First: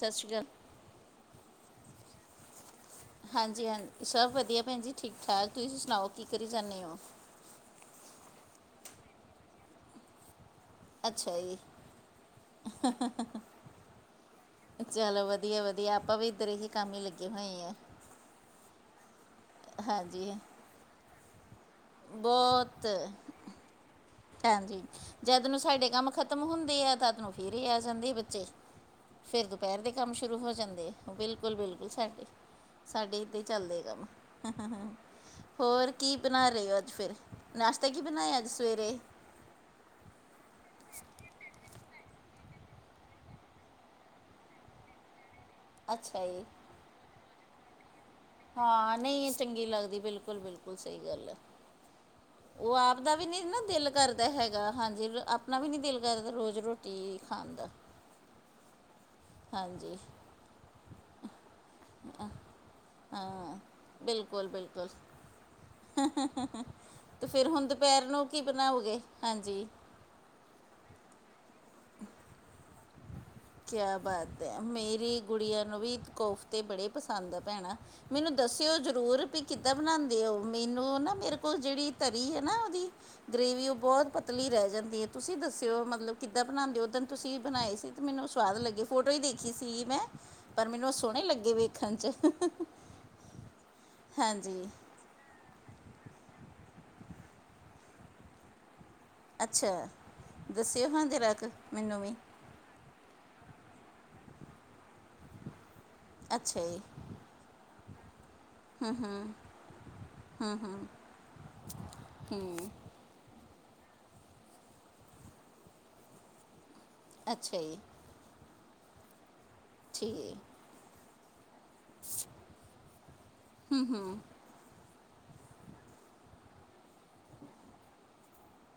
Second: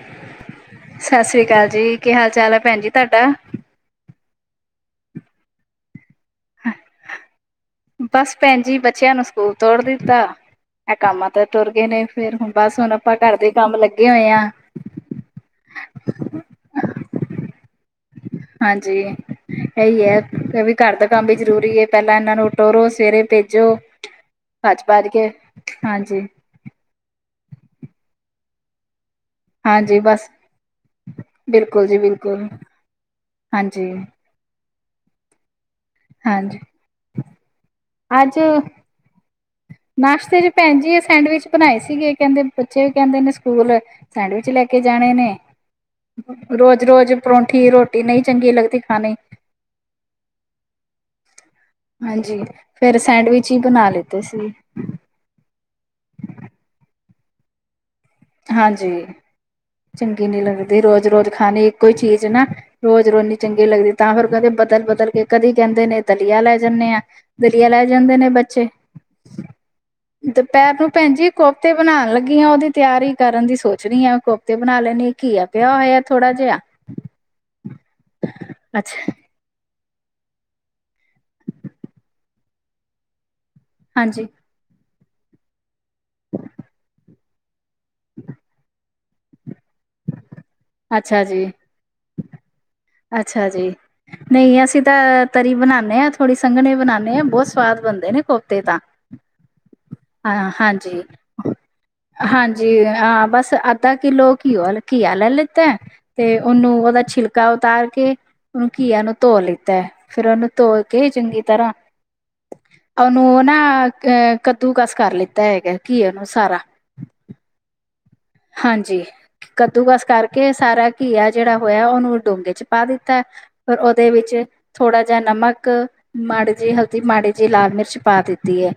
ਸ ਸ਼੍ਰੀ ਕਾਲ ਸ ਸ੍ਰੀ ਕਾਲ ਜੀ ਕੀ ਹਾਲ ਚਾਲ ਹੈ ਭੈਣ ਜੀ ਤੁਹਾਡਾ ਹਾਂਜੀ ਹਾਂ ਸਭ ਵਧੀਆ ਭੈਣ ਜੀ ਠੀਕ ਠਾਕ ਤੁਸੀਂ ਸੁਣਾਓ ਕੀ ਕਰੀ ਜਾਂਨੇ ਓ ਬਸ ਭੈਣ ਜੀ ਬੱਚਿਆਂ ਨੂੰ ਸਕੂਲ ਤੋੜ ਦਿੱਤਾ ਐਹ ਕਾਮਾਂ ਅੱਛਾ ਤਾਂ ਜੀ ਤੁਰ ਗਏ ਨੇ ਫੇਰ ਹੁਣ ਬਸ ਹੁਣ ਆਪਾਂ ਘਰ ਦੇ ਕੰਮ ਲੱਗੇ ਹੋਏ ਆ ਚਲੋ ਵਧੀਆ ਵਧੀਆ ਆਪਾਂ ਵੀ ਇੱਧਰ ਇਹੀ ਹੀ ਕੰਮ ਹੀ ਲੱਗੇ ਹੋਏ ਆ ਹਾਂਜੀ ਇਹੀ ਹਾਂਜੀ ਹੈ ਵੀ ਘਰ ਦਾ ਕੰਮ ਵੀ ਜ਼ਰੂਰੀ ਹੈ ਪਹਿਲਾਂ ਇਹਨਾਂ ਨੂੰ ਉ [unintelligible] ਬਹੁਤ ਰੋਜ ਸਵੇਰੇ ਭੇਜੋ ਹਾਂਜੀ ਭੱਜ ਭੱਜ ਕੇ ਜਦ ਨੂੰ ਸਾਡੇ ਕੰਮ ਹਾਂਜੀ ਖਤਮ ਹੁੰਦੇ ਆ ਤਦਨੂੰ ਫਿਰ ਹੀ ਇਹ ਆ ਜਾਂਦੇ ਬੱਚੇ ਫੇਰ ਦੁਪਹਿਰ ਦੇ ਹਾਂਜੀ ਕੰਮ ਬਸ ਸ਼ੁਰੂ ਹੋ ਜਾਂਦੇ ਆ ਬਿਲਕੁਲ ਬਿਲਕੁਲ ਜੀ ਸਾਡੇ ਬਿਲਕੁਲ ਸਾਡੇ ਤੇ ਏ ਚੱਲਦੇ ਹਾਂਜੀ ਕੰਮ ਹਾ ਹਾ ਹਾ ਹੋਰ ਕੀ ਬਨਾ ਹਾਂਜੀ ਰਹੇ ਹੋ ਅੱਜ ਫੇਰ ਨਾਸ਼ਤਾ ਕੀ ਬਨਾਇਆ ਅੱਜ ਸਵੇਰੇ ਨਾਸ਼ਤੇ ਚ ਭੈਨ ਜੀ ਇਹ ਸੈਂਡਵਿਚ ਬਨਾ ਹੇ ਸੀਗੇ ਕਹਿੰਦੇ ਬੱਚੇ ਵੀ ਕਹਿੰਦੇ ਨੇ ਸਕੂਲ ਸੈਂਡਵਿਚ ਲੈ ਕੇ ਜਾਣੇ ਨੇ ਅੱਛਾ ਜੀ ਰੋਜ਼ ਰੋਜ਼ ਪਰੌਂਠੀ ਰੋਟੀ ਨਹੀਂ ਚੰਗੀ ਲੱਗਦੀ ਹਾਂ ਖਾਣੀ ਨਹੀਂ ਚੰਗੀ ਲੱਗਦੀ ਬਿਲਕੁਲ ਬਿਲਕੁਲ ਸਹੀ ਗੱਲ ਹੈ ਹਾਂਜੀ। ਉਹ ਫੇਰ ਆਪ ਦਾ ਵੀ ਨੀ ਸੈਂਡਵਿਚ ਹੀ ਨਾ ਦਿਲ ਬਣਾ ਲਿੱਤੇ ਕਰਦਾ ਸੀ ਹੈਗਾ, ਹਾਂਜੀ ਆ ਅਪਨਾ ਵੀ ਨਹੀਂ ਦਿਲ ਕਰਦਾ ਰੋਜ਼ ਰੋਟੀ ਖਾਨ ਦਾ। ਹਾਂਜੀ। ਹਾਂਜੀ ਚੰਗੀ ਨੀ ਲੱਗਦੀ ਰੋਜ਼-ਰੋਜ਼ ਖਾਣੀ ਇੱਕੋ ਹੀ ਚੀਜ਼ ਨਾ, ਰੋਜ਼ ਰੋਜ਼ ਹਾਂ ਚੰਗੀ ਲੱਗਦ ਤਾਂ ਫੇਰ ਬਿਲਕੁਲ ਕਦੇ ਬਿਲਕੁਲ ਬਦਲ-ਬਦਲ ਕੇ, ਕਦੀ ਕਹਿੰਦੇ ਨੇ ਦਲੀਆ ਲੈ ਜਾਨੇ ਆ, ਤੇ ਫਿਰ ਹੁਣ ਦਲੀਆ ਲੈ ਦੁਪਹਿਰ ਜਾਂਦੇ ਨੂੰ ਨੇ ਕੀ ਬੱਚੇ। ਬਣਾਓਗੇ ਹਾਂਜੀ। ਦੁਪਹਿਰ ਨੂੰ ਭੈਨ ਜੀ ਕੋਫਤੇ ਬਨਾਣ ਲੱਗੀ ਆ, ਉਹਦੀ ਤਿਆਰੀ ਕਰਨ ਦੀ ਸੋਚ ਕਿਆ ਰਹੀ ਆ ਬਾਤ ਕੋਫਤੇ ਹੈ, ਬਣਾ ਲੈਣੀ ਮੇਰੀ ਘੀਆ ਗੁੜੀਆਂ ਪਿਆ ਨੂੰ ਵੀ ਹੋਇਆ ਥੋੜਾ ਜਿਹਾ ਕੋਫਤੇ ਬੜੇ ਪਸੰਦ ਆ ਭੈਣਾ ਮੈਨੂੰ ਦੱਸਿਓ ਅੱਛਾ ਜ਼ਰੂਰ, ਬੀ ਕਿੱਦਾਂ ਬਣਾਦੇ ਉਹ, ਮੈਨੂੰ ਨਾ ਮੇਰੇ ਕੋਲ ਜਿਹੜੀ ਤਰੀ ਹੈ ਨਾ ਉਹਦੀ ਗ੍ਰੇਵੀ ਉਹ ਬਹੁਤ ਹਾਂਜੀ ਪਤਲੀ ਰਹਿ ਜਾਂਦੀ ਹੈ, ਤੁਸੀਂ ਦੱਸਿਓ ਮਤਲਬ ਕਿੱਦਾਂ ਬਨਾਦੇ ਹੋ, ਉੱਦਣ ਤੁਸੀਂ ਬਨਾਏ ਸੀ। ਤੇ ਮੈਨੂੰ ਸਵਾਦ ਲੱਗੇ, ਫੋਟੋ ਹੀ ਦੇਖੀ ਸੀਗੀ ਮੈਂ, ਪਰ ਮੈਨੂੰ ਸੋਹਣੇ ਅੱਛਾ ਜੀ ਲੱਗੇ ਵੇਖਣ 'ਚ। ਅੱਛਾ ਜੀ, ਨਹੀਂ ਹਾਂਜੀ ਅਸੀਂ ਤ ਤਰੀ ਬਨਾਨੇ ਆ, ਥੋੜੀ ਸੰਘਣੀ ਬਨਾਂਨੇ ਆ, ਬਹੁਤ ਸਵਾਦ ਬਣਦੇ ਨੇ ਕੋਫਤੇ ਤਾਂ ਅੱਛਾ, ਹਾਂ ਦੱਸਿਓ ਹਾਂਜੀ ਹਾਂ ਜਰਾ ਕ। ਹਾਂਜੀ, ਹਾਂ ਬਸ ਅੱਧਾ ਕਿੱਲੋ ਘੀਓ ਘੀਆ ਲੈ ਲਿੱਤਾ। ਤੇ ਅੱਛਾ ਉਹਨੂੰ ਜੀ ਉਹਦਾ ਛਿਲਕਾ ਉਤਾਰ ਕੇ ਉਹਨੂੰ ਘੀਆ ਨੂੰ ਧੋ ਲਿੱਤਾ, ਫਿਰ ਉਹਨੂੰ ਧੋ ਕੇ ਚੰਗੀ ਤਰ੍ਹਾਂ ਹੁ ਉਹਨੂੰ ਉਹ ਨਾ ਅ ਕੱਦੂ ਕਸ ਕਰ ਲਿੱਤਾ ਹੈਗਾ, ਘਿਏ ਨੂੰ ਸਾਰਾ ਅੱਛਾ ਜੀ। ਹਾਂਜੀ, ਕੱਦੂਕਸ ਠੀਕ ਕਰਕੇ ਸਾਰਾ ਘੀਆ ਜਿਹੜਾ ਹੋਇਆ, ਉਹਨੂੰ ਡੋਂਗੇ ਚ ਪਾ ਦਿੱਤਾ, ਫਿਰ ਉਹਦੇ ਵਿੱਚ ਥੋੜਾ ਜਿਹਾ ਨਮਕ, ਮਾੜੀ ਜਿਹੀ ਹਲਦੀ, ਮਾੜੀ ਜਿਹੀ ਲਾਲ ਮਿਰਚ ਪਾ ਦਿੱਤੀ ਏ।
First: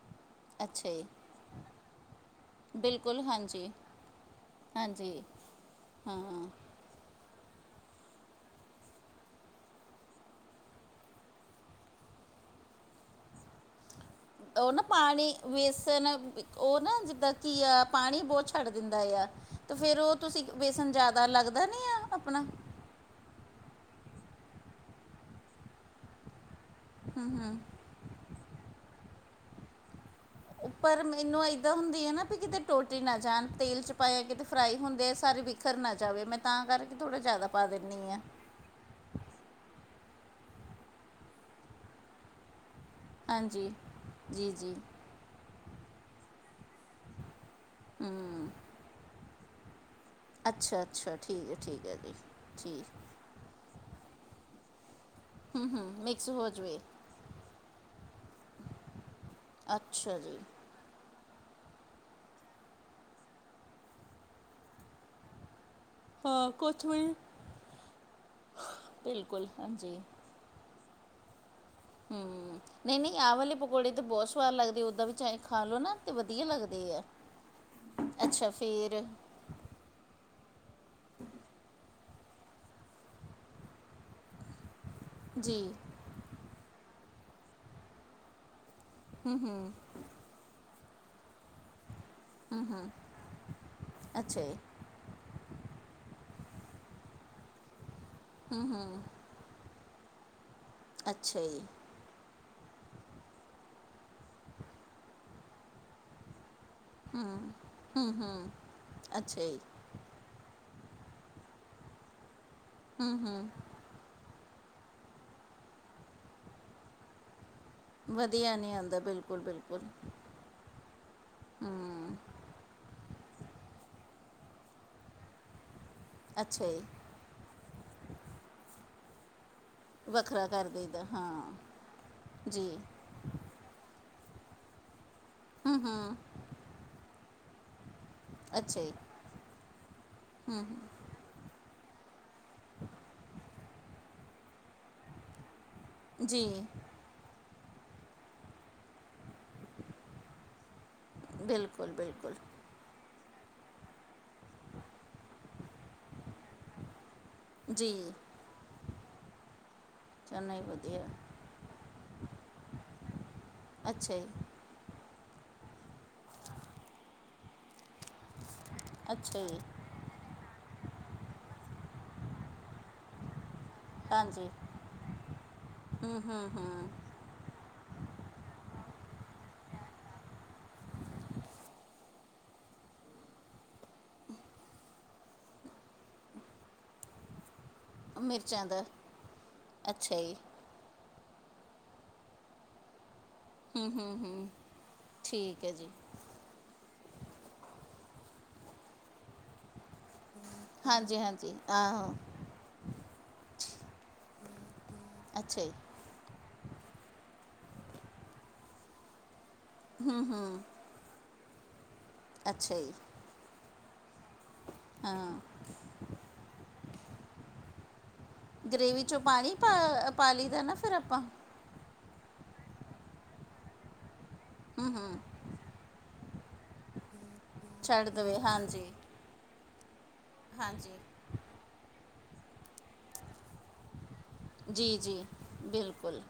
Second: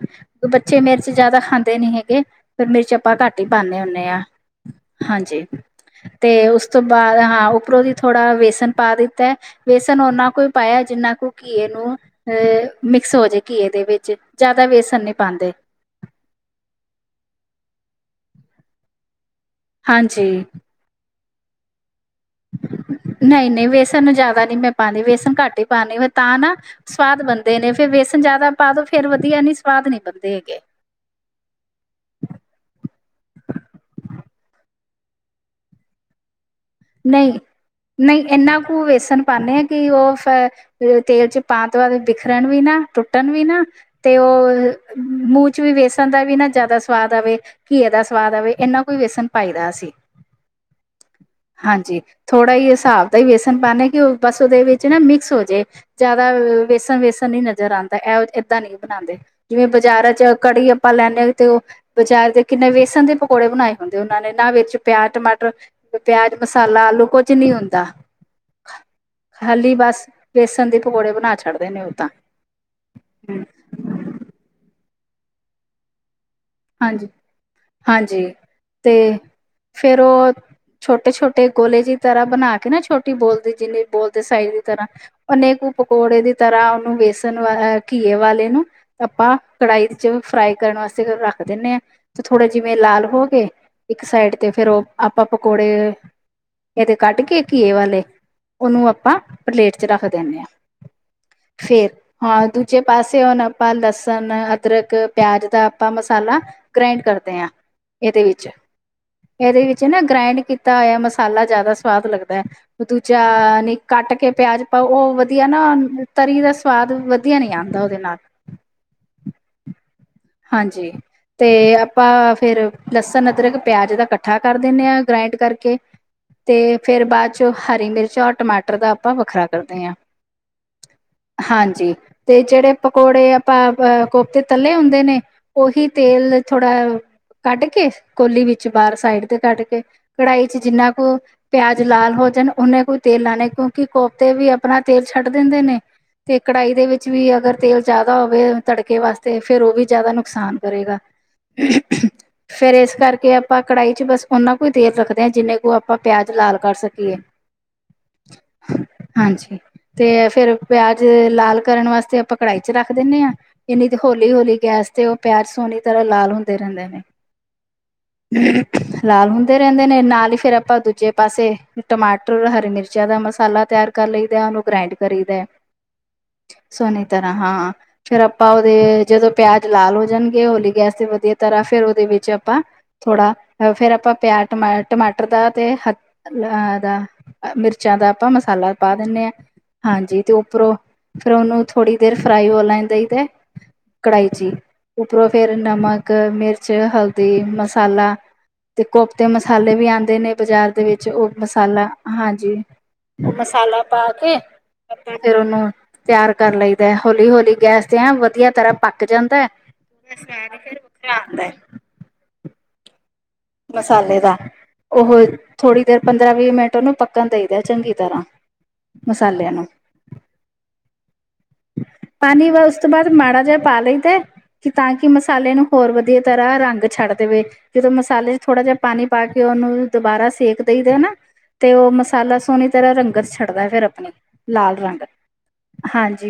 ਬੱਚੇ ਅੱਛਾ ਜੀ ਮਿਰਚ ਜਿਆਦਾ ਖਾਂਦੇ ਨੀ ਹੈਗੇ, ਫੇਰ ਮਿਰਚ ਆਪਾਂ ਬਿਲਕੁਲ ਘੱਟ ਹੀ ਹਾਂਜੀ ਪਾਨੇ ਹੁੰਨੇ ਆ। ਹਾਂਜੀ, ਹਾਂ ਤੇ ਉਸ ਤੋਂ ਬਾਅਦ ਹਾਂ ਉੱਪਰੋਂ ਦੀ ਥੋੜ੍ਹਾ ਵੇਸਨ ਪਾ ਦਿੱਤਾ ਬੇਸਨ ਓਨਾ ਕੁ ਈ ਪਾਇਆ, ਜਿੰਨਾ ਕੁ ਘੀਏ ਨੂੰ, ਅਹ ਮਿਕਸ ਹੋਜੇ ਘੀਏ ਦੇ ਵਿੱਚ। ਜ਼ਿਆਦਾ ਉਹ ਨਾ ਵੇਸਣ ਨਹੀਂ ਪਾਣੀ, ਪਾਉਂਦੇ ਵੇਸਨ ਉਹ ਨਾ ਜਿੱਦਾਂ ਕੀ ਆ, ਪਾਣੀ ਬਹੁਤ ਛੱਡ ਦਿੰਦਾ ਆ, ਤੇ ਫੇਰ ਉਹ ਤੁਸੀਂ ਹਾਂਜੀ ਤੁਹਾਨੂੰ ਜ਼ਿਆਦਾ ਲੱਗਦਾ ਨੀ ਆ ਆਪਣਾ ਨਹੀਂ-ਨਹੀਂ, ਵੇਸਣ ਜ਼ਿਆਦਾ ਨਹੀਂ ਮੈਂ ਪਾਂਦੀ, ਵੇਸਨ ਘੱਟ ਹੀ ਪਾਨੀ ਤਾਂ ਨਾ ਸਵਾਦ ਬਨਦੇ ਨੇ, ਫੇਰ ਬੇਸਨ ਜ਼ਿਆਦਾ ਪਾ ਦੋ ਫੇਰ ਵਧੀਆ ਨੀ ਸਵਾਦ ਨੀ ਬਨਦੇ ਹੈਗੇ। ਪਰ, ਮੈਨੂੰ ਇੱਦਾਂ ਹੁੰਦੀ ਹੈ ਨਾ, ਵੀ ਕਿਤੇ ਟੁੱਟ ਹੀ ਨਾ ਜਾਨ, ਤੇਲ 'ਚ ਪਾਇਆ ਕਿਤੇ ਫਰਾਈ ਹੁੰਦੇ ਆ ਸਾਰੇ ਕਰਨਾ ਚਾਹਵੇ, ਮੈਂ ਤਾਂ ਕਰ ਨਹੀਂ, ਨਹੀਂ, ਏਨਾਂ ਕੁ ਵੇਸਣ ਪਾਨੇ ਹਾਂ, ਕਿ ਉਹ ਫਰ ਤੇਲ ਚ ਪਾਨ ਤੋਂ ਬਾਅਦ ਬਿਖਰਨ ਵੀ ਨਾ ਟੁੱਟ ਟੁੱਟਣ ਵੀ ਨਾ ਹਾਂਜੀ ਤੇ ਜੀ ਜੀ ਉਹ ਮੂੰਹ ਚ ਵੀ ਵੇਸਣ ਦਾ ਵੀ ਨਾ ਜ਼ਿਆਦਾ ਸਵਾਦ ਆਵੇ ਘੀਏ ਦਾ ਸਵਾਦ ਆਵੇ, ਏਨਾਂ ਕੁ ਵੇਸਣ ਪਾਈ ਦਾ ਅਸੀਂ। ਅੱਛਾ-ਅੱਛਾ ਹਾਂਜੀ, ਥੋੜ੍ਹਾ ਜਿਹਾ ਹਿਸਾਬ ਦਾ ਹੀ ਬੇਸਣ ਪਾਦੇ ਆ ਕਿ ਉਹ ਬਸ ਉਹਦੇ ਵਿੱਚ ਉਹ ਨਾ ਮਿਕਸ ਹੋਜੇ, ਹੂੰ ਹੂੰ ਮਿਕਸ ਜ਼ਿਆਦਾ ਹੋ ਜਵੇ ਵੇਸਣ-ਵੇਸਣ ਨਹੀ ਨਜ਼ਰ ਆਂਦਾ, ਇਹ ਏਦਾਂ ਨਹੀਂ ਬਨਾਂਦੇ। ਜਿਵੇਂ ਬਾਜ਼ਾਰਾਂ ਅੱਛਾ ਚ ਜੀ ਕੜੀ ਆਪਾਂ ਲੈਂਨੇ ਆ ਤੇ ਉਹ ਬਜ਼ਾਰ ਦੇ ਕਿੰਨੇ ਵੇਸਣ ਦੇ ਪਕੌੜੇ ਬਣਾਏ ਹੁੰਦੇ ਉਹਨਾਂ ਨੇ ਨਾ ਵਿੱਚ ਪਿਆਜ ਟਮਾਟਰ ਪਿਆਜ, ਹਾਂ ਮਸਾਲਾ, ਆਲੂ ਕੋਥਮੀਰ ਕੁੱਝ ਨਹੀਂ ਹੁੰਦਾ, ਬਿਲਕੁਲ ਖਾਲੀ ਹਾਂਜੀ ਬਸ ਵੇਸਨ ਦੇ ਪਕੌੜੇ ਬਣਾ ਛਡਦੇ ਨੇ ਉਹ। ਤਾਂ ਹੂੰ, ਨਹੀਂ-ਨਹੀਂ ਆਹ ਵਾਲੇ ਪਕੌੜੇ ਤਾ ਬਹੁਤ ਸਵਾਦ ਲਗਦੇ, ਓਦਾਂ ਵੀ ਚਾਹੇ ਖਾਲੋ ਨਾ। ਤ ਵਧੀਆ ਲੱਗਦੇ ਆ, ਹਾਂਜੀ ਅੱਛਾ ਫਿਰ ਫਿਰ ਉਹ, ਛੋਟੇ-ਛੋਟੇ ਗੋਲੇ ਦੀ ਤਰ੍ਹਾਂ ਬਣਾਕੇ ਨਾ, ਛੋਟੀ ਬੋਲ ਦੀ ਜਿੰਨੀ ਬੋਲ ਸਾਈਜ ਦੀ ਤਰ੍ਹਾਂ, ਉਹਨੇ ਜੀ ਕੋ ਪਕੌੜੇ ਦੀ ਤਰ੍ਹਾਂ, ਉਹਨੂੰ ਵੇਸਣ, ਘੀਏ ਵਾਲੇ ਨੂੰ। ਆਪਾਂ ਕੜਾਹੀ ਵਿੱਚ ਫਰਾਈ ਕਰਨ ਵਾਸਤੇ ਰੱਖ ਦਿੰਨੇ ਆ ਤੇ ਥੋੜੇ ਜਿਵੇਂ ਲਾਲ ਹੋ ਗਏ ਇੱਕ ਸਾਈਡ ਅੱਛਾ ਤੇ ਜੀ ਫੇਰ ਉਹ ਆਪਾਂ ਪਕੌੜੇ ਇਹਦੇ ਕੱਡ ਕੇ ਘੀਏ ਵਾਲੇ ਉਹਨੂੰ ਆਪਾਂ ਪਲੇਟ'ਚ ਰੱਖ ਦਿੰਨੇ ਆਂ, ਅੱਛਾ ਜੀ ਫਿਰ ਹਾਂ, ਦੂਜੇ ਪਾਸੇ ਹੁਣ ਆਪਾਂ ਲਸਣ, ਅਦਰਕ, ਪਿਆਜ ਦਾ ਆਪਾਂ ਮਸਾਲਾ ਗ੍ਰੈਂਡ ਕਰਦੇ ਆਂ ਹੂੰ ਇਹਦੇ ਵਿੱਚ, ਹੂੰ ਅੱਛਾ ਜੀ ਇਹਦੇ ਵਿੱਚ ਚ, ਨਾ ਗ੍ਰਾਂਈਡ ਕੀਤਾ ਹੋਇਆ ਮਸਾਲਾ ਜ਼ਿਆਦਾ ਸਵਾਦ ਲੱਗਦੈ, ਹੂੰ ਦੂਜਾ ਹੂੰ ਨਹੀਂ। ਕੱਟਕੇ ਪਿਆਜ਼ ਪਾਓ ਉਹ ਵਧੀਆ ਨਾ, ਤਰੀ ਦਾ ਸਵਾਦ ਵਧੀਆ ਨਹੀਂ ਆਂਦਾ ਉਹਦੇ ਨਾਲ। ਵਧੀਆ ਨਹੀਂ ਆਂਦਾ ਬਿਲਕੁੱਲ, ਬਿਲਕੁੱਲ। ਹਾਂਜੀ। ਤੇ ਆਪਾ ਫਿਰ, ਲਸਣ, ਅਦਰਕ, ਪਿਆਜ ਦਾ ਇਕੱਠਾ ਕਰ ਦਿੰਨੇ ਆਂ, ਗ੍ਰਾਇੰਡ ਕਰਕੇ। ਅੱਛਾ ਤੇ ਜੀ ਫਿਰ ਬਾਅ'ਚੋਂ, ਹਰੀ ਮਿਰਚ ਔਰ ਟਮਾਟਰ ਦਾ ਆਪਾਂ ਵੱਖਰਾ ਕਰਦੇ ਆਂ, ਵੱਖਰਾ ਕਰ ਦਈਦਾ ਹਾਂ ਹਾਂਜੀ, ਤੇ ਜੀ ਜਿਹੜੇ ਪਕੋੜੇ ਪਾ, ਨਾ, ਕੋਫਤੇ ਤੱਲੇ ਹੁੰਦੇ ਨੇ, ਹੂੰ ਉਹੀ ਹੂੰ ਤੇਲ ਥੋੜ੍ਹਾ ਕੱਢਕੇ, ਕੋਲੀ ਵਿੱਚ ਅੱਛਾ ਜੀ ਬਾਹਰ ਸਾਈਡ ਤੇ ਕੱਢਕੇ, ਕਢਾਈ'ਚ ਜਿੰਨਾ ਕੁ ਪਿਆਜ ਲਾਲ ਹੋ ਜਾਣ, ਉਹਨੇ ਕੋਈ ਤੇਲ ਲਾਣਾ, ਕਿਉਂਕਿ ਕੋਫਤੇ ਵੀ ਆਪਣਾ ਤੇਲ ਛੱਡ ਦਿੰਦੇ ਨੇ, ਤੇ ਜੀ ਕੜਾਹੀ ਦੇ ਵਿੱਚ ਵੀ ਅਗਰ ਤੇਲ ਜ਼ਿਆਦਾ ਹੋਵੇ ਤੜਕੇ ਵਾਸਤੇ, ਫਿਰ ਉਹ ਵੀ ਜ਼ਿਆਦਾ ਨੁਕਸਾਨ ਕਰੇਗਾ। ਬਿਲਕੁਲ ਬਿਲਕੁਲ ਫਿਰ ਇਸ ਕਰਕੇ ਆਪਾ, ਕੜਾਹੀ'ਚੱ ਬੱਸ ਉਹਨਾ ਕੋ ਤੇਲ ਰੱਖਦੇ ਹਾਂ, ਜਿੰਨੇ ਕੋ ਆਪਾਂ ਪਿਆਜ ਲਾਲ ਕਰ ਸਕੀਏ। ਜੀ। ਹਾਂਜੀ। ਤੇ, ਫਿਰ ਚੰਨਾ ਹੀ ਪਿਆਜ ਵਧੀਆ ਲਾਲ ਕਰਨ ਵਾਸਤੇ ਆਪਾਂ ਕੜਾਹੀ'ਚ ਰੱਖ ਦਿੰਨੇ ਆਂ, ਨਹੀਂ ਤੇ ਅੱਛਾ ਜੀ ਹੋਲੀ-ਹੋਲੀ ਗੈਸ ਤੇ, ਉਹ ਪਿਆਜ਼ ਸੋਹਣੀ ਤਰ੍ਹਾਂ ਲਾਲ ਹੁੰਦੇ ਰਹਿੰਦੇ ਨੇ। ਲਾਲ ਅੱਛਾ ਜੀ ਹੁੰਦੇ ਰਹਿੰਦੇ ਨਾਲ ਹੀ ਫਿਰ ਆਪਾ ਦੂਜੇ ਪਾਸੇ, ਟਮਾਟਰ, ਹਰੀ ਮਿਰਚਾਂ ਦਾ ਮਸਾਲਾ ਤਿਆਰ ਕਰ ਲਈਦਾ, ਹਾਂਜੀ ਉਹਨੂੰ ਗ੍ਰੈਂਡ ਕਰੀ ਦਾ। ਸੋਨੇ ਤਰ੍ਹਾਂ ਹਾਂ, ਫਿਰ ਆਪਾਂ ਉਹਦੇ ਜਦੋਂ ਪਿਆਜ ਲਾਲ ਹੋ ਜਾਣਗੇ ਹੋਲੀ ਗੈਸ ਤੇ ਵਧੀਆ ਤਰ੍ਹਾਂ, ਫਿਰ ਉਹਦੇ ਵਿੱਚ ਆਪਾਂ ਥੋੜ੍ਹਾ, ਫਿਰ ਆਪਾਂ ਪਿਆਜ਼, ਟਮਾਟਰ ਦਾ ਤੇ ਹ--ਦਾ ਮਿਰਚਾਂ ਦਾ ਆਪਾਂ ਮਿਰਚਾਂ ਮਸਾਲਾ ਦਾ ਪਾ ਦਿੰਨੇ ਹਾਂ, ਅੱਛਾ ਹਾਂਜੀ। ਤੇ ਜੀ ਉੱਪਰੋਂ ਫਿਰ ਉਹਨੂੰ ਥੋੜੀ ਦੇਰ, ਫ੍ਰਾਈ ਹੋ ਲੈਣ ਦਈ ਦਾ ਕੜਾਹੀ'ਚ ਈ, ਉਪਰੋਂ ਫਿਰ ਠੀਕ ਹੈ ਜੀ ਨਮਕ, ਮਿਰਚ ਹਲਦੀ, ਮਸਾਲਾ ਤੇ ਕੋਫਤੇ ਮਸਾਲੇ ਵੀ ਆਂਦੇ ਨੇ ਬਜ਼ਾਰ ਦੇ ਵਿੱਚ, ਹਾਂਜੀ ਉਹ ਹਾਂਜੀ ਮਸਾਲਾ ਆਹੋ ਹਾਂਜੀ। ਉਹ ਮਸਾਲਾ ਪਾਕੇ, ਆਪ ਫਿਰ ਅੱਛਾ ਉਹਨੂੰ ਜੀ ਤਿਆਰ ਕਰ ਲਈਦਾ, ਹੋਲੀ-ਹੋਲੀ ਗੈਸ ਤੇ ਐਂ ਵਧੀਆ ਤਰ੍ਹਾਂ ਪੱਕ ਜਾਂਦੈ ਹੂੰ, ਹੂੰ ਕੇ ਆਂਦੇ? ਅੱਛਾ ਜੀ। ਮਸਾਲੇ ਦਾ, ਉਹ ਹਾਂ ਥੋੜ੍ਹੀ ਦੇਰ ਪੰਦਰਾਂ-ਵੀਹ ਮਿੰਟ ਉਹਨੂੰ ਪੱਕਣ ਦੇਈ ਦਾ, ਚੰਗੀ ਤਰ੍ਹਾਂ। ਗ੍ਰੇਵੀ'ਚੋਂ ਮਸਾਲਿਆਂ ਪਾਣੀ ਨੂੰ। ਪਾ, ਪਾ ਲਈ ਦਾ ਨਾ ਫਿਰ ਆਪਾਂ। ਪਾਣੀ ਵ, ਉਸ ਤੋਂ ਬਾਅਦ ਮਾੜਾ ਜਿਹਾ ਪਾ ਲਈਦਾ, ਕਿ ਤਾਂਕੀ ਮਸਾਲੇ ਨੂੰ ਹੋਰ ਵਧੀਆ ਤਰ੍ਹਾਂ ਰੰਗ ਛੱਡ ਦੇਵੇ, ਜਦੋਂ ਛੱਡ ਦੇਵੇ ਮਸਾਲੇ'ਚ ਥੋੜ੍ਹਾ ਜਿਹਾ ਹਾਂਜੀ ਪਾਣੀ ਪਾਕੇ ਉਹਨੂੰ ਦੁਬਾਰਾ ਸੇਕ ਦੇਈ ਦੇ ਨਾ, ਹਾਂਜੀ ਤੇ ਉਹ ਮਸਾਲਾ ਸੋਹਣੀ ਫਿਰ ਰੰਗਤ ਛੱਡਦਾ ਫਿਰ ਆਪਣੀ, ਲਾਲ ਜੀ ਰੰਗ। ਜੀ ਹਾਂ ਬਿਲਕੁਲ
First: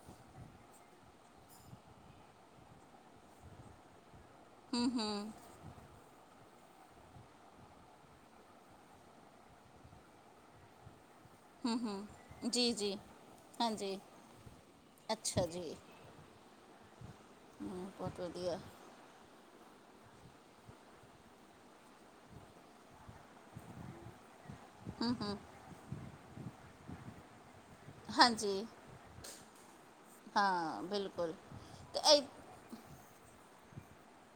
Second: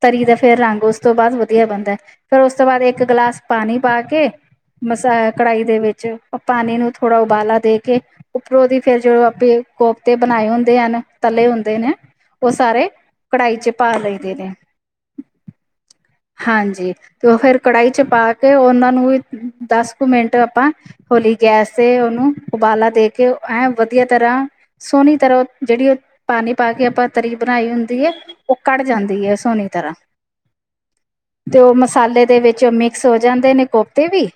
ਤਰੀ ਦਾ ਫਿਰ ਰੰਗ ਉਸ ਤੋਂ ਬਾਅਦ ਵਧੀਆ ਬਣਦਾ, ਫਿਰ ਉਸ ਤੋਂ ਬਾਅਦ ਇੱਕ ਗਲਾਸ ਪਾਣੀ ਪਾ ਕੇ ਮਸਾਲਾ ਕੜਾਹੀ ਦੇ ਵਿੱਚ ਪਾਣੀ ਨੂੰ ਥੋੜ੍ਹਾ ਉਬਾਲਾ ਦੇ ਕੇ ਉੱਪਰੋਂ ਦੀ ਫਿਰ ਜਦੋਂ ਆਪੇ ਕੋਫਤੇ ਬਣਾਏ ਹੁੰਦੇ ਹਨ ਤਲੇ ਹੁੰਦੇ ਨੇ ਉਹ ਜੀ ਸਾਰੇ ਜੀ ਕੜਾਹੀ ਚ ਪਾ ਹਾਂਜੀ ਲਈਦੇ ਨੇ ਅੱਛਾ ਜੀ! ਹਾਂਜੀ ਤੇ ਉਹ ਫੇਰ ਹਮ, ਕੜਾਹੀ ਚ ਬਹੁਤ ਪਾ ਕੇ ਵਧੀਆ ਉਹਨਾਂ ਨੂੰ ਵੀ ਦਸ ਕੁ ਮਿੰਟ ਆਪਾਂ ਹੌਲੀ ਗੈਸ ਤੇ ਉਹਨੂੰ ਉਬਾਲਾ ਦੇ ਕੇ ਐਂ ਵਧੀਆ ਤਰ੍ਹਾਂ ਸੋਹਣੀ ਤਰ੍ਹਾਂ ਜਿਹੜੀ ਉਹ ਪਾਣੀ ਪਾ ਕੇ ਆਪਾਂ ਤਰੀ ਬਣਾਈ ਹੁੰਦੀ ਉਹ ਹਾਂਜੀ ਕੱਢ ਜਾਂਦੀ ਹੈ ਸੋਹਣੀ ਤਰ੍ਹਾਂ ਹਾਂ ਬਿਲਕੁਲ ਤੇ ਉਹ ਮਸਾਲੇ ਦੇ ਵਿੱਚ ਮਿਕਸ ਹੋ ਜਾਂਦੇ ਨੇ ਕੋਫਤੇ ਵੀ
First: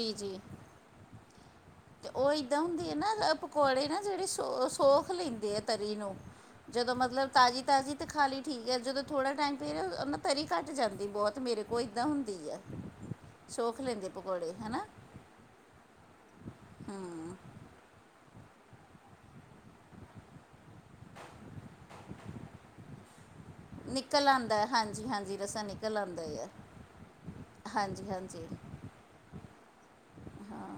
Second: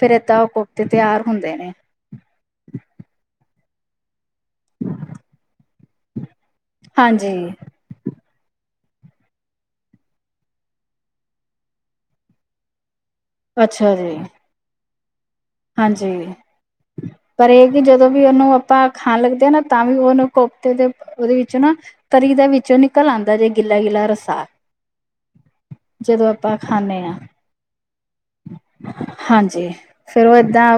ਫੇਰ ਏਦਾਂ ਉਹ ਕੋ ਤੇ ਤਿਉਹਾਰ ਹੁੰਦੇ ਨੇ ਅਤੇ ਉਹ ਇੱਦਾਂ ਹੁੰਦੀ ਹੈ ਨਾ ਪਕੌੜੇ ਨਾ ਜਿਹੜੇ ਸੌ ਸੌਖ ਲੈਂਦੇ ਆ ਤਰੀ ਨੂੰ ਜਦੋਂ ਮਤਲਬ ਹਾਂਜੀ ਤਾਜ਼ੀ ਤਾਜ਼ੀ ਤੇ ਖਾਲੀ ਠੀਕ ਆ ਜਦੋਂ ਥੋੜਾ ਟਾਈਮ ਪ ਰਿਹਾ ਨਾ ਤਰੀ ਘੱਟ ਜਾਂਦੀ ਬਹੁਤ ਮੇਰੇ ਕੋਲ ਏਦਾਂ ਹੁੰਦੀ ਹੈ [inaudible] ਸੌਖ ਲੈਂਦੀ ਜੀ ਪਕੌੜੇ ਹੈ ਨਾ ਹਾਂਜੀ ਪਰ ਇਹ ਜਦੋਂ ਵੀ ਉਹਨੂੰ ਆਪਾਂ ਖਾਣ ਲੱਗਦੇ ਹ ਨਾ ਤਾਂ ਵੀ ਉਹਓਨੂੰ ਕੋਫਤੇ ਦੇ ਉਹਦੇ ਵਿੱਚ ਨਾ ਤਰੀ ਦਾ ਵਿੱਚੋਂ ਨਿਕਲ ਆਉਂਦਾ ਜੇ ਗਿੱਲਾ ਗਿੱਲਾ ਨਿਕਲ ਰਸਾ ਆਉਂਦਾ ਹਾਂਜੀ ਹਾਂਜੀ ਰਸਾਂ ਨਿਕਲ ਆਉਂਦਾ ਜਦੋਂ ਆ ਆਪਾਂ ਖਾਂਦੇ ਹਾਂ ਹਾਂਜੀ ਹਾਂਜੀ ਜੀ ਹਾਂਜੀ ਫੇਰ ਉਹ ਏਦਾਂ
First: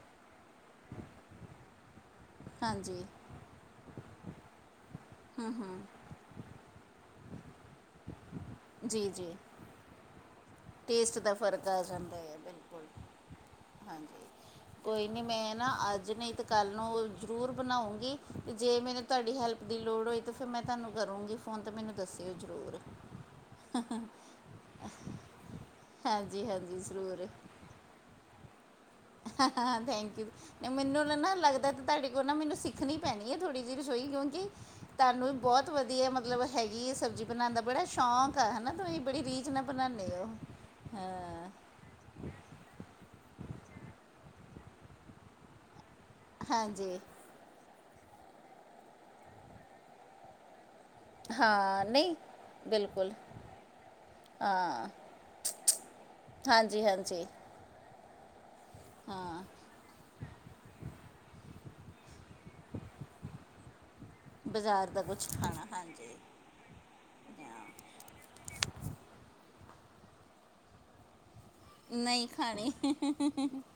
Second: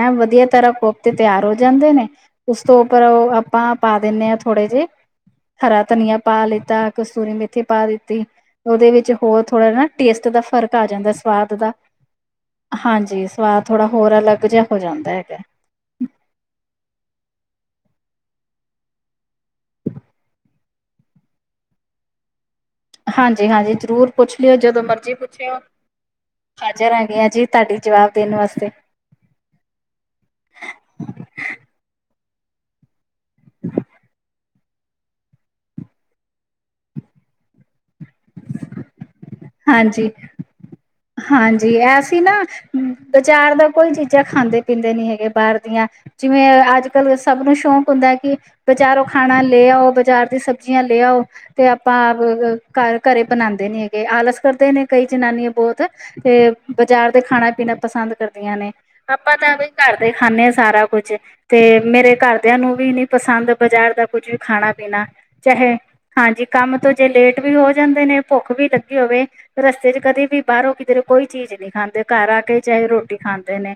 ਐ ਵਧੀਆ ਤਰ੍ਹਾਂ ਕੋਫਤੇ ਤਿਆਰ ਹੋ ਜਾਂਦੇ ਨੇ ਉਸ ਤੋਂ ਉੱਪਰ ਹਾਂਜੀ ਉਹ ਆਪਾਂ ਪਾ ਦਿੰਦੇ ਹਾਂ ਥੋੜੇ ਜਿਹੇ ਹਰਾ ਧਨੀਆ ਪਾ ਲਿੱਤਾ ਕਸਤੂਰੀ ਮੇਥੀ ਪਾ ਦਿੱਤੀ ਉਹਦੇ ਜੀ ਵਿੱਚ ਜੀ ਹੋਰ ਥੋੜਾ ਨਾ ਟੇਸਟ ਦਾ ਫਰਕ ਟੇਸਟ ਦਾ ਫ਼ਰਕ ਆ ਜਾਂਦਾ ਹੈ ਬਿਲਕੁਲ ਹਾਂਜੀ ਸਵਾਦ ਥੋੜ੍ਹਾ ਹੋਰ ਹਾਂਜੀ ਅਲੱਗ ਜਿਹਾ ਹੋ ਕੋਈ ਜਾਂਦਾ ਨਹੀਂ ਹੈਗਾ ਮੈਂ ਅੱਜ ਨਹੀਂ ਤਾਂ ਕੱਲ੍ਹ ਨੂੰ ਜ਼ਰੂਰ ਬਣਾਊਂਗੀ ਤੇ ਜੇ ਮੈਨੂੰ ਤੁਹਾਡੀ ਹੈਲਪ ਦੀ ਲੋੜ ਹੋਈ ਤਾਂ ਫਿਰ ਮੈਂ ਤੁਹਾਨੂੰ ਕਰੂੰਗੀ ਫੋਨ ਤਾਂ ਮੈਨੂੰ ਦੱਸਿਓ ਜ਼ਰੂਰ ਹਾਂਜੀ ਹਾਂਜੀ ਜ਼ਰੂਰ ਪੁੱਛ ਲਿਓ ਜਦੋਂ ਮਰਜੀ ਪੁੱਛਿਓ ਹਾਂਜੀ ਹਾਂਜੀ ਹਾਜ਼ਰ ਹੈਗੀਆਂ ਜ਼ਰੂਰ ਜੀ ਤੁਹਾਡੀ ਜਵਾਬ ਦੇਣ ਵਾਸਤੇ ਹਾਂ ਹਾਂ ਥੈਂਕ ਯੂ ਮੈਨੂੰ ਨਾ ਨਾ ਲੱਗਦਾ ਤੇ ਤੁਹਾਡੇ ਕੋਲ ਨਾ ਮੈਨੂੰ ਸਿੱੱਖਣੀ ਪੈਣੀ ਹੈ ਥੋੜ੍ਹੀ ਜਿਹੀ ਰਸੋਈ ਕਿਉਂਕਿ ਤੁਹਾਨੂੰ ਵੀ ਬਹੁਤ ਵਧੀਆ ਮਤਲਬ ਹੈਗੀ ਹੈ ਸਬਜ਼ੀ ਬਣਾਉਣ ਦਾ ਬੜਾ ਸ਼ੌਂਕ ਆ ਹਨਾ ਤੁਰੀ ਬੜੀ ਰੀ ਨਾ ਬਣਾਉਦੇ ਹਾਂਜੀ ਉਹ ਹਾਂਜੀ ਐਸੀ ਨਾ ਵਿਚਾਰ ਦਾ ਕੋਈ ਚੀਜ਼ਾਂ ਖਾਂਦੇ ਪੀਂਦੇ ਨੀ ਹੈਗੇ ਬਾਹਰ ਦੀਆਂ ਜਿਵੇਂ ਅੱਜ ਹਾਂਜੀ ਕੱਲ ਸਭ ਨੂੰ ਸ਼ੌਕ ਹੁੰਦਾ ਕਿ ਬਜ਼ਾਰੋਂ ਖਾਣਾ ਲੈ ਆਓ ਬਜ਼ਾਰ ਦੀ ਸਬਜ਼ੀਆਂ ਲੈ ਆਓ ਤੇ ਹਾਂ ਆਪਾਂ ਨਹੀਂ ਘ ਬਿਲਕੁਲ ਘਰੇ ਬਣਾਉਂਦੇ ਨੀ ਹੈਗੇ ਆਲਸ ਕਰਦੇ ਨੇ ਹਾਂ ਕਈ ਜਨਾਨੀਆਂ ਬਹੁਤ ਤੇ ਹਾਂਜੀ ਬਾਜ਼ਾਰ ਤੇ ਹਾਂਜੀ ਖਾਣਾ ਪੀਣਾ ਪਸੰਦ ਕਰਦੀਆਂ ਨੇ ਆਪਾਂ ਹਾਂ ਤਾਂ ਘਰਦੇ ਖਾਂਦੇ ਆ ਸਾਰਾ ਕੁਝ ਤੇ ਮੇਰੇ ਘਰਦਿਆਂ ਨੂੰ ਵੀ ਨੀ ਪਸੰਦ ਬਜ਼ਾਰ ਦਾ ਕੁੱਝ ਵੀ ਖਾਣਾ ਬਾਜ਼ਾਰ ਦਾ ਪੀਣਾ ਕੁਝ ਖਾਣਾ ਚਾਹੇ ਹਾਂਜੀ ਕੰਮ ਤੋਂ ਜੇ ਲੇਟ ਵੀ ਹਾਂ। ਹੋ ਜਾਂਦੇ ਨੇ ਭੁੱਖ ਵੀ ਲੱਗੀ ਹੋਵੇ ਰਸਤੇ ਚ ਕਦੇ ਵੀ ਬਾਹਰੋਂ ਕਿਤੇਰੇ ਕੋਈ ਚੀਜ਼ ਨਹੀਂ ਖਾਂਦੇ ਨਹੀਂ ਘਰ ਆ ਕੇ ਖਾਣੇ ਚਾਹੇ ਰੋਟੀ ਖਾਂਦੇ ਨੇ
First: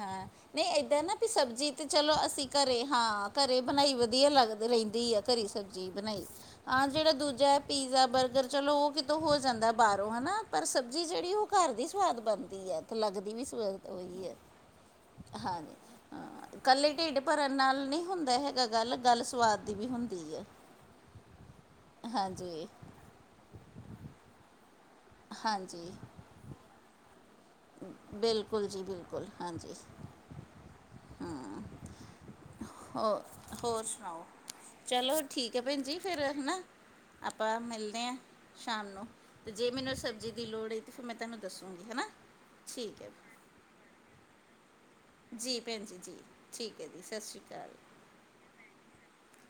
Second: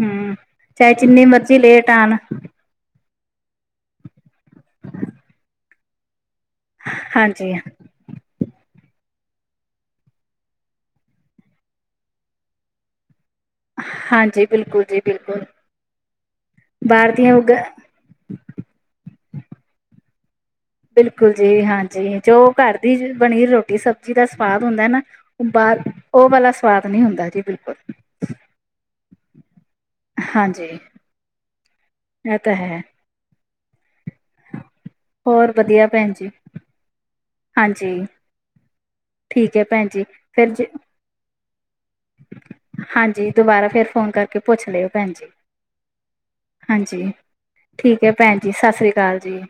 ਹਾਂ ਹੂੰ ਨਹੀਂ ਚਾਹੇ ਏਦਾਂ ਨਾ ਜਿੰਨੀ ਵੀ ਮਰਜ਼ੀ ਸਬਜ਼ੀ ਤੇ ਲੇਟ ਚਲੋ ਆਣ ਅਸੀਂ ਕਰ ਘਰੇ ਹਾਂ ਘਰੇ ਬਣਾਈ ਵਧੀਆ ਲੱਗ ਰਹਿਣਦੀ ਆ ਘਰੇ ਸਬਜ਼ੀ ਬਣਾਈ ਹਾਂ ਜਿਹੜਾ ਦੂਜਾ ਹਾਂਜੀ ਹੈ ਪੀਜ਼ਾ ਬਰਗਰ ਚਲੋ ਉਹ ਹੋ ਜਾਂਦਾ ਬਾਹਰੋਂ ਹਨਾ ਪਰ ਸਬਜ਼ੀ ਜਿਹੜੀ ਉਹ ਘਰ ਦੀ ਸਵਾਦ ਬਣਦੀ ਹੈ ਤੇ ਲੱਗਦੀ ਵੀ ਤਾਂ ਉਹੀ ਹੈ ਹਾਂਜੀ ਬਿਲਕੁਲ ਜੀ ਬਿਲਕੁਲ ਹਾਂਜੀ, ਹਾਂ, ਇਕੱਲੇ ਬਾਹਰ ਢਿੱਡ ਦੀਆਂ ਉਗ ਭਰਨ ਨਾਲ ਨਹੀਂ ਹੁੰਦਾ ਹੈਗਾ, ਗੱਲ, ਗੱਲ ਸਵਾਦ ਦੀ ਵੀ ਹੁੰਦੀ ਐ। ਬਿਲਕੁਲ ਜੀ, ਹਾਂਜੀ, ਜੋ ਘਰ ਦੀ ਬਨੀ ਰੋਟੀ ਸਬਜ਼ੀ ਦਾ ਸਵਾਦ ਹੁੰਦਾ ਨਾ ਔ ਬਾਹਰ, ਹਾਂਜੀ ਔ ਵਾਲਾ ਸਵਾਦ ਨੀ ਹੁੰਦਾ ਜੀ, ਬਿਲੁ ਬਿਲਕੁਲ ਜੀ ਬਿਲਕੁਲ ਹਾਂਜੀ ਹਾਂਜੀ। ਹਮ ਇਹ ਤਾਂ ਹੈ ਹੋਰ ਹੋਰ ਸੁਣਾਓ। ਚਲੋ ਠੀਕ ਹੈ, ਭੈਣ ਜੀ, ਫਿਰ ਹੈ ਨਾ। ਆਪਾਂ ਮਿਲਦੇ ਹਾਂਜੀ ਹਾਂ, ਸ਼ਾਮ ਨੂੰ, ਅਤੇ ਠੀਕ ਹੈ ਜੇ ਭੈਣ ਮੈਨੂੰ ਜੀ ਸਬਜ਼ੀ ਦੀ ਫਿਰ ਜ ਲੋੜ ਹੋਈ ਤੇ ਫਿਰ ਮੈਂ ਤੁਹਾਨੂੰ ਦਸੁੰਗੀ, ਹੈ ਨਾ। ਠੀਕ ਹੈ ਹਾਂਜੀ, ਦੁਬਾਰਾ ਫ਼ਿਰ ਫੋਨ ਕਰਕੇ ਪੁੱਛ ਲਿਓ ਭੈਣ ਜੀ, ਭੈਣ ਜੀ ਜੀ ਹੈ ਹਾਂਜੀ ਜੀ ਠੀਕ। ਸਤਿ ਸ਼੍ਰੀ ਅਕਾਲ ਠੀਕ ਹੈ, ਭੈਣ ਜੀ ਸਤਿ ਸ੍ਰੀ ਅਕਾਲ ਜੀ।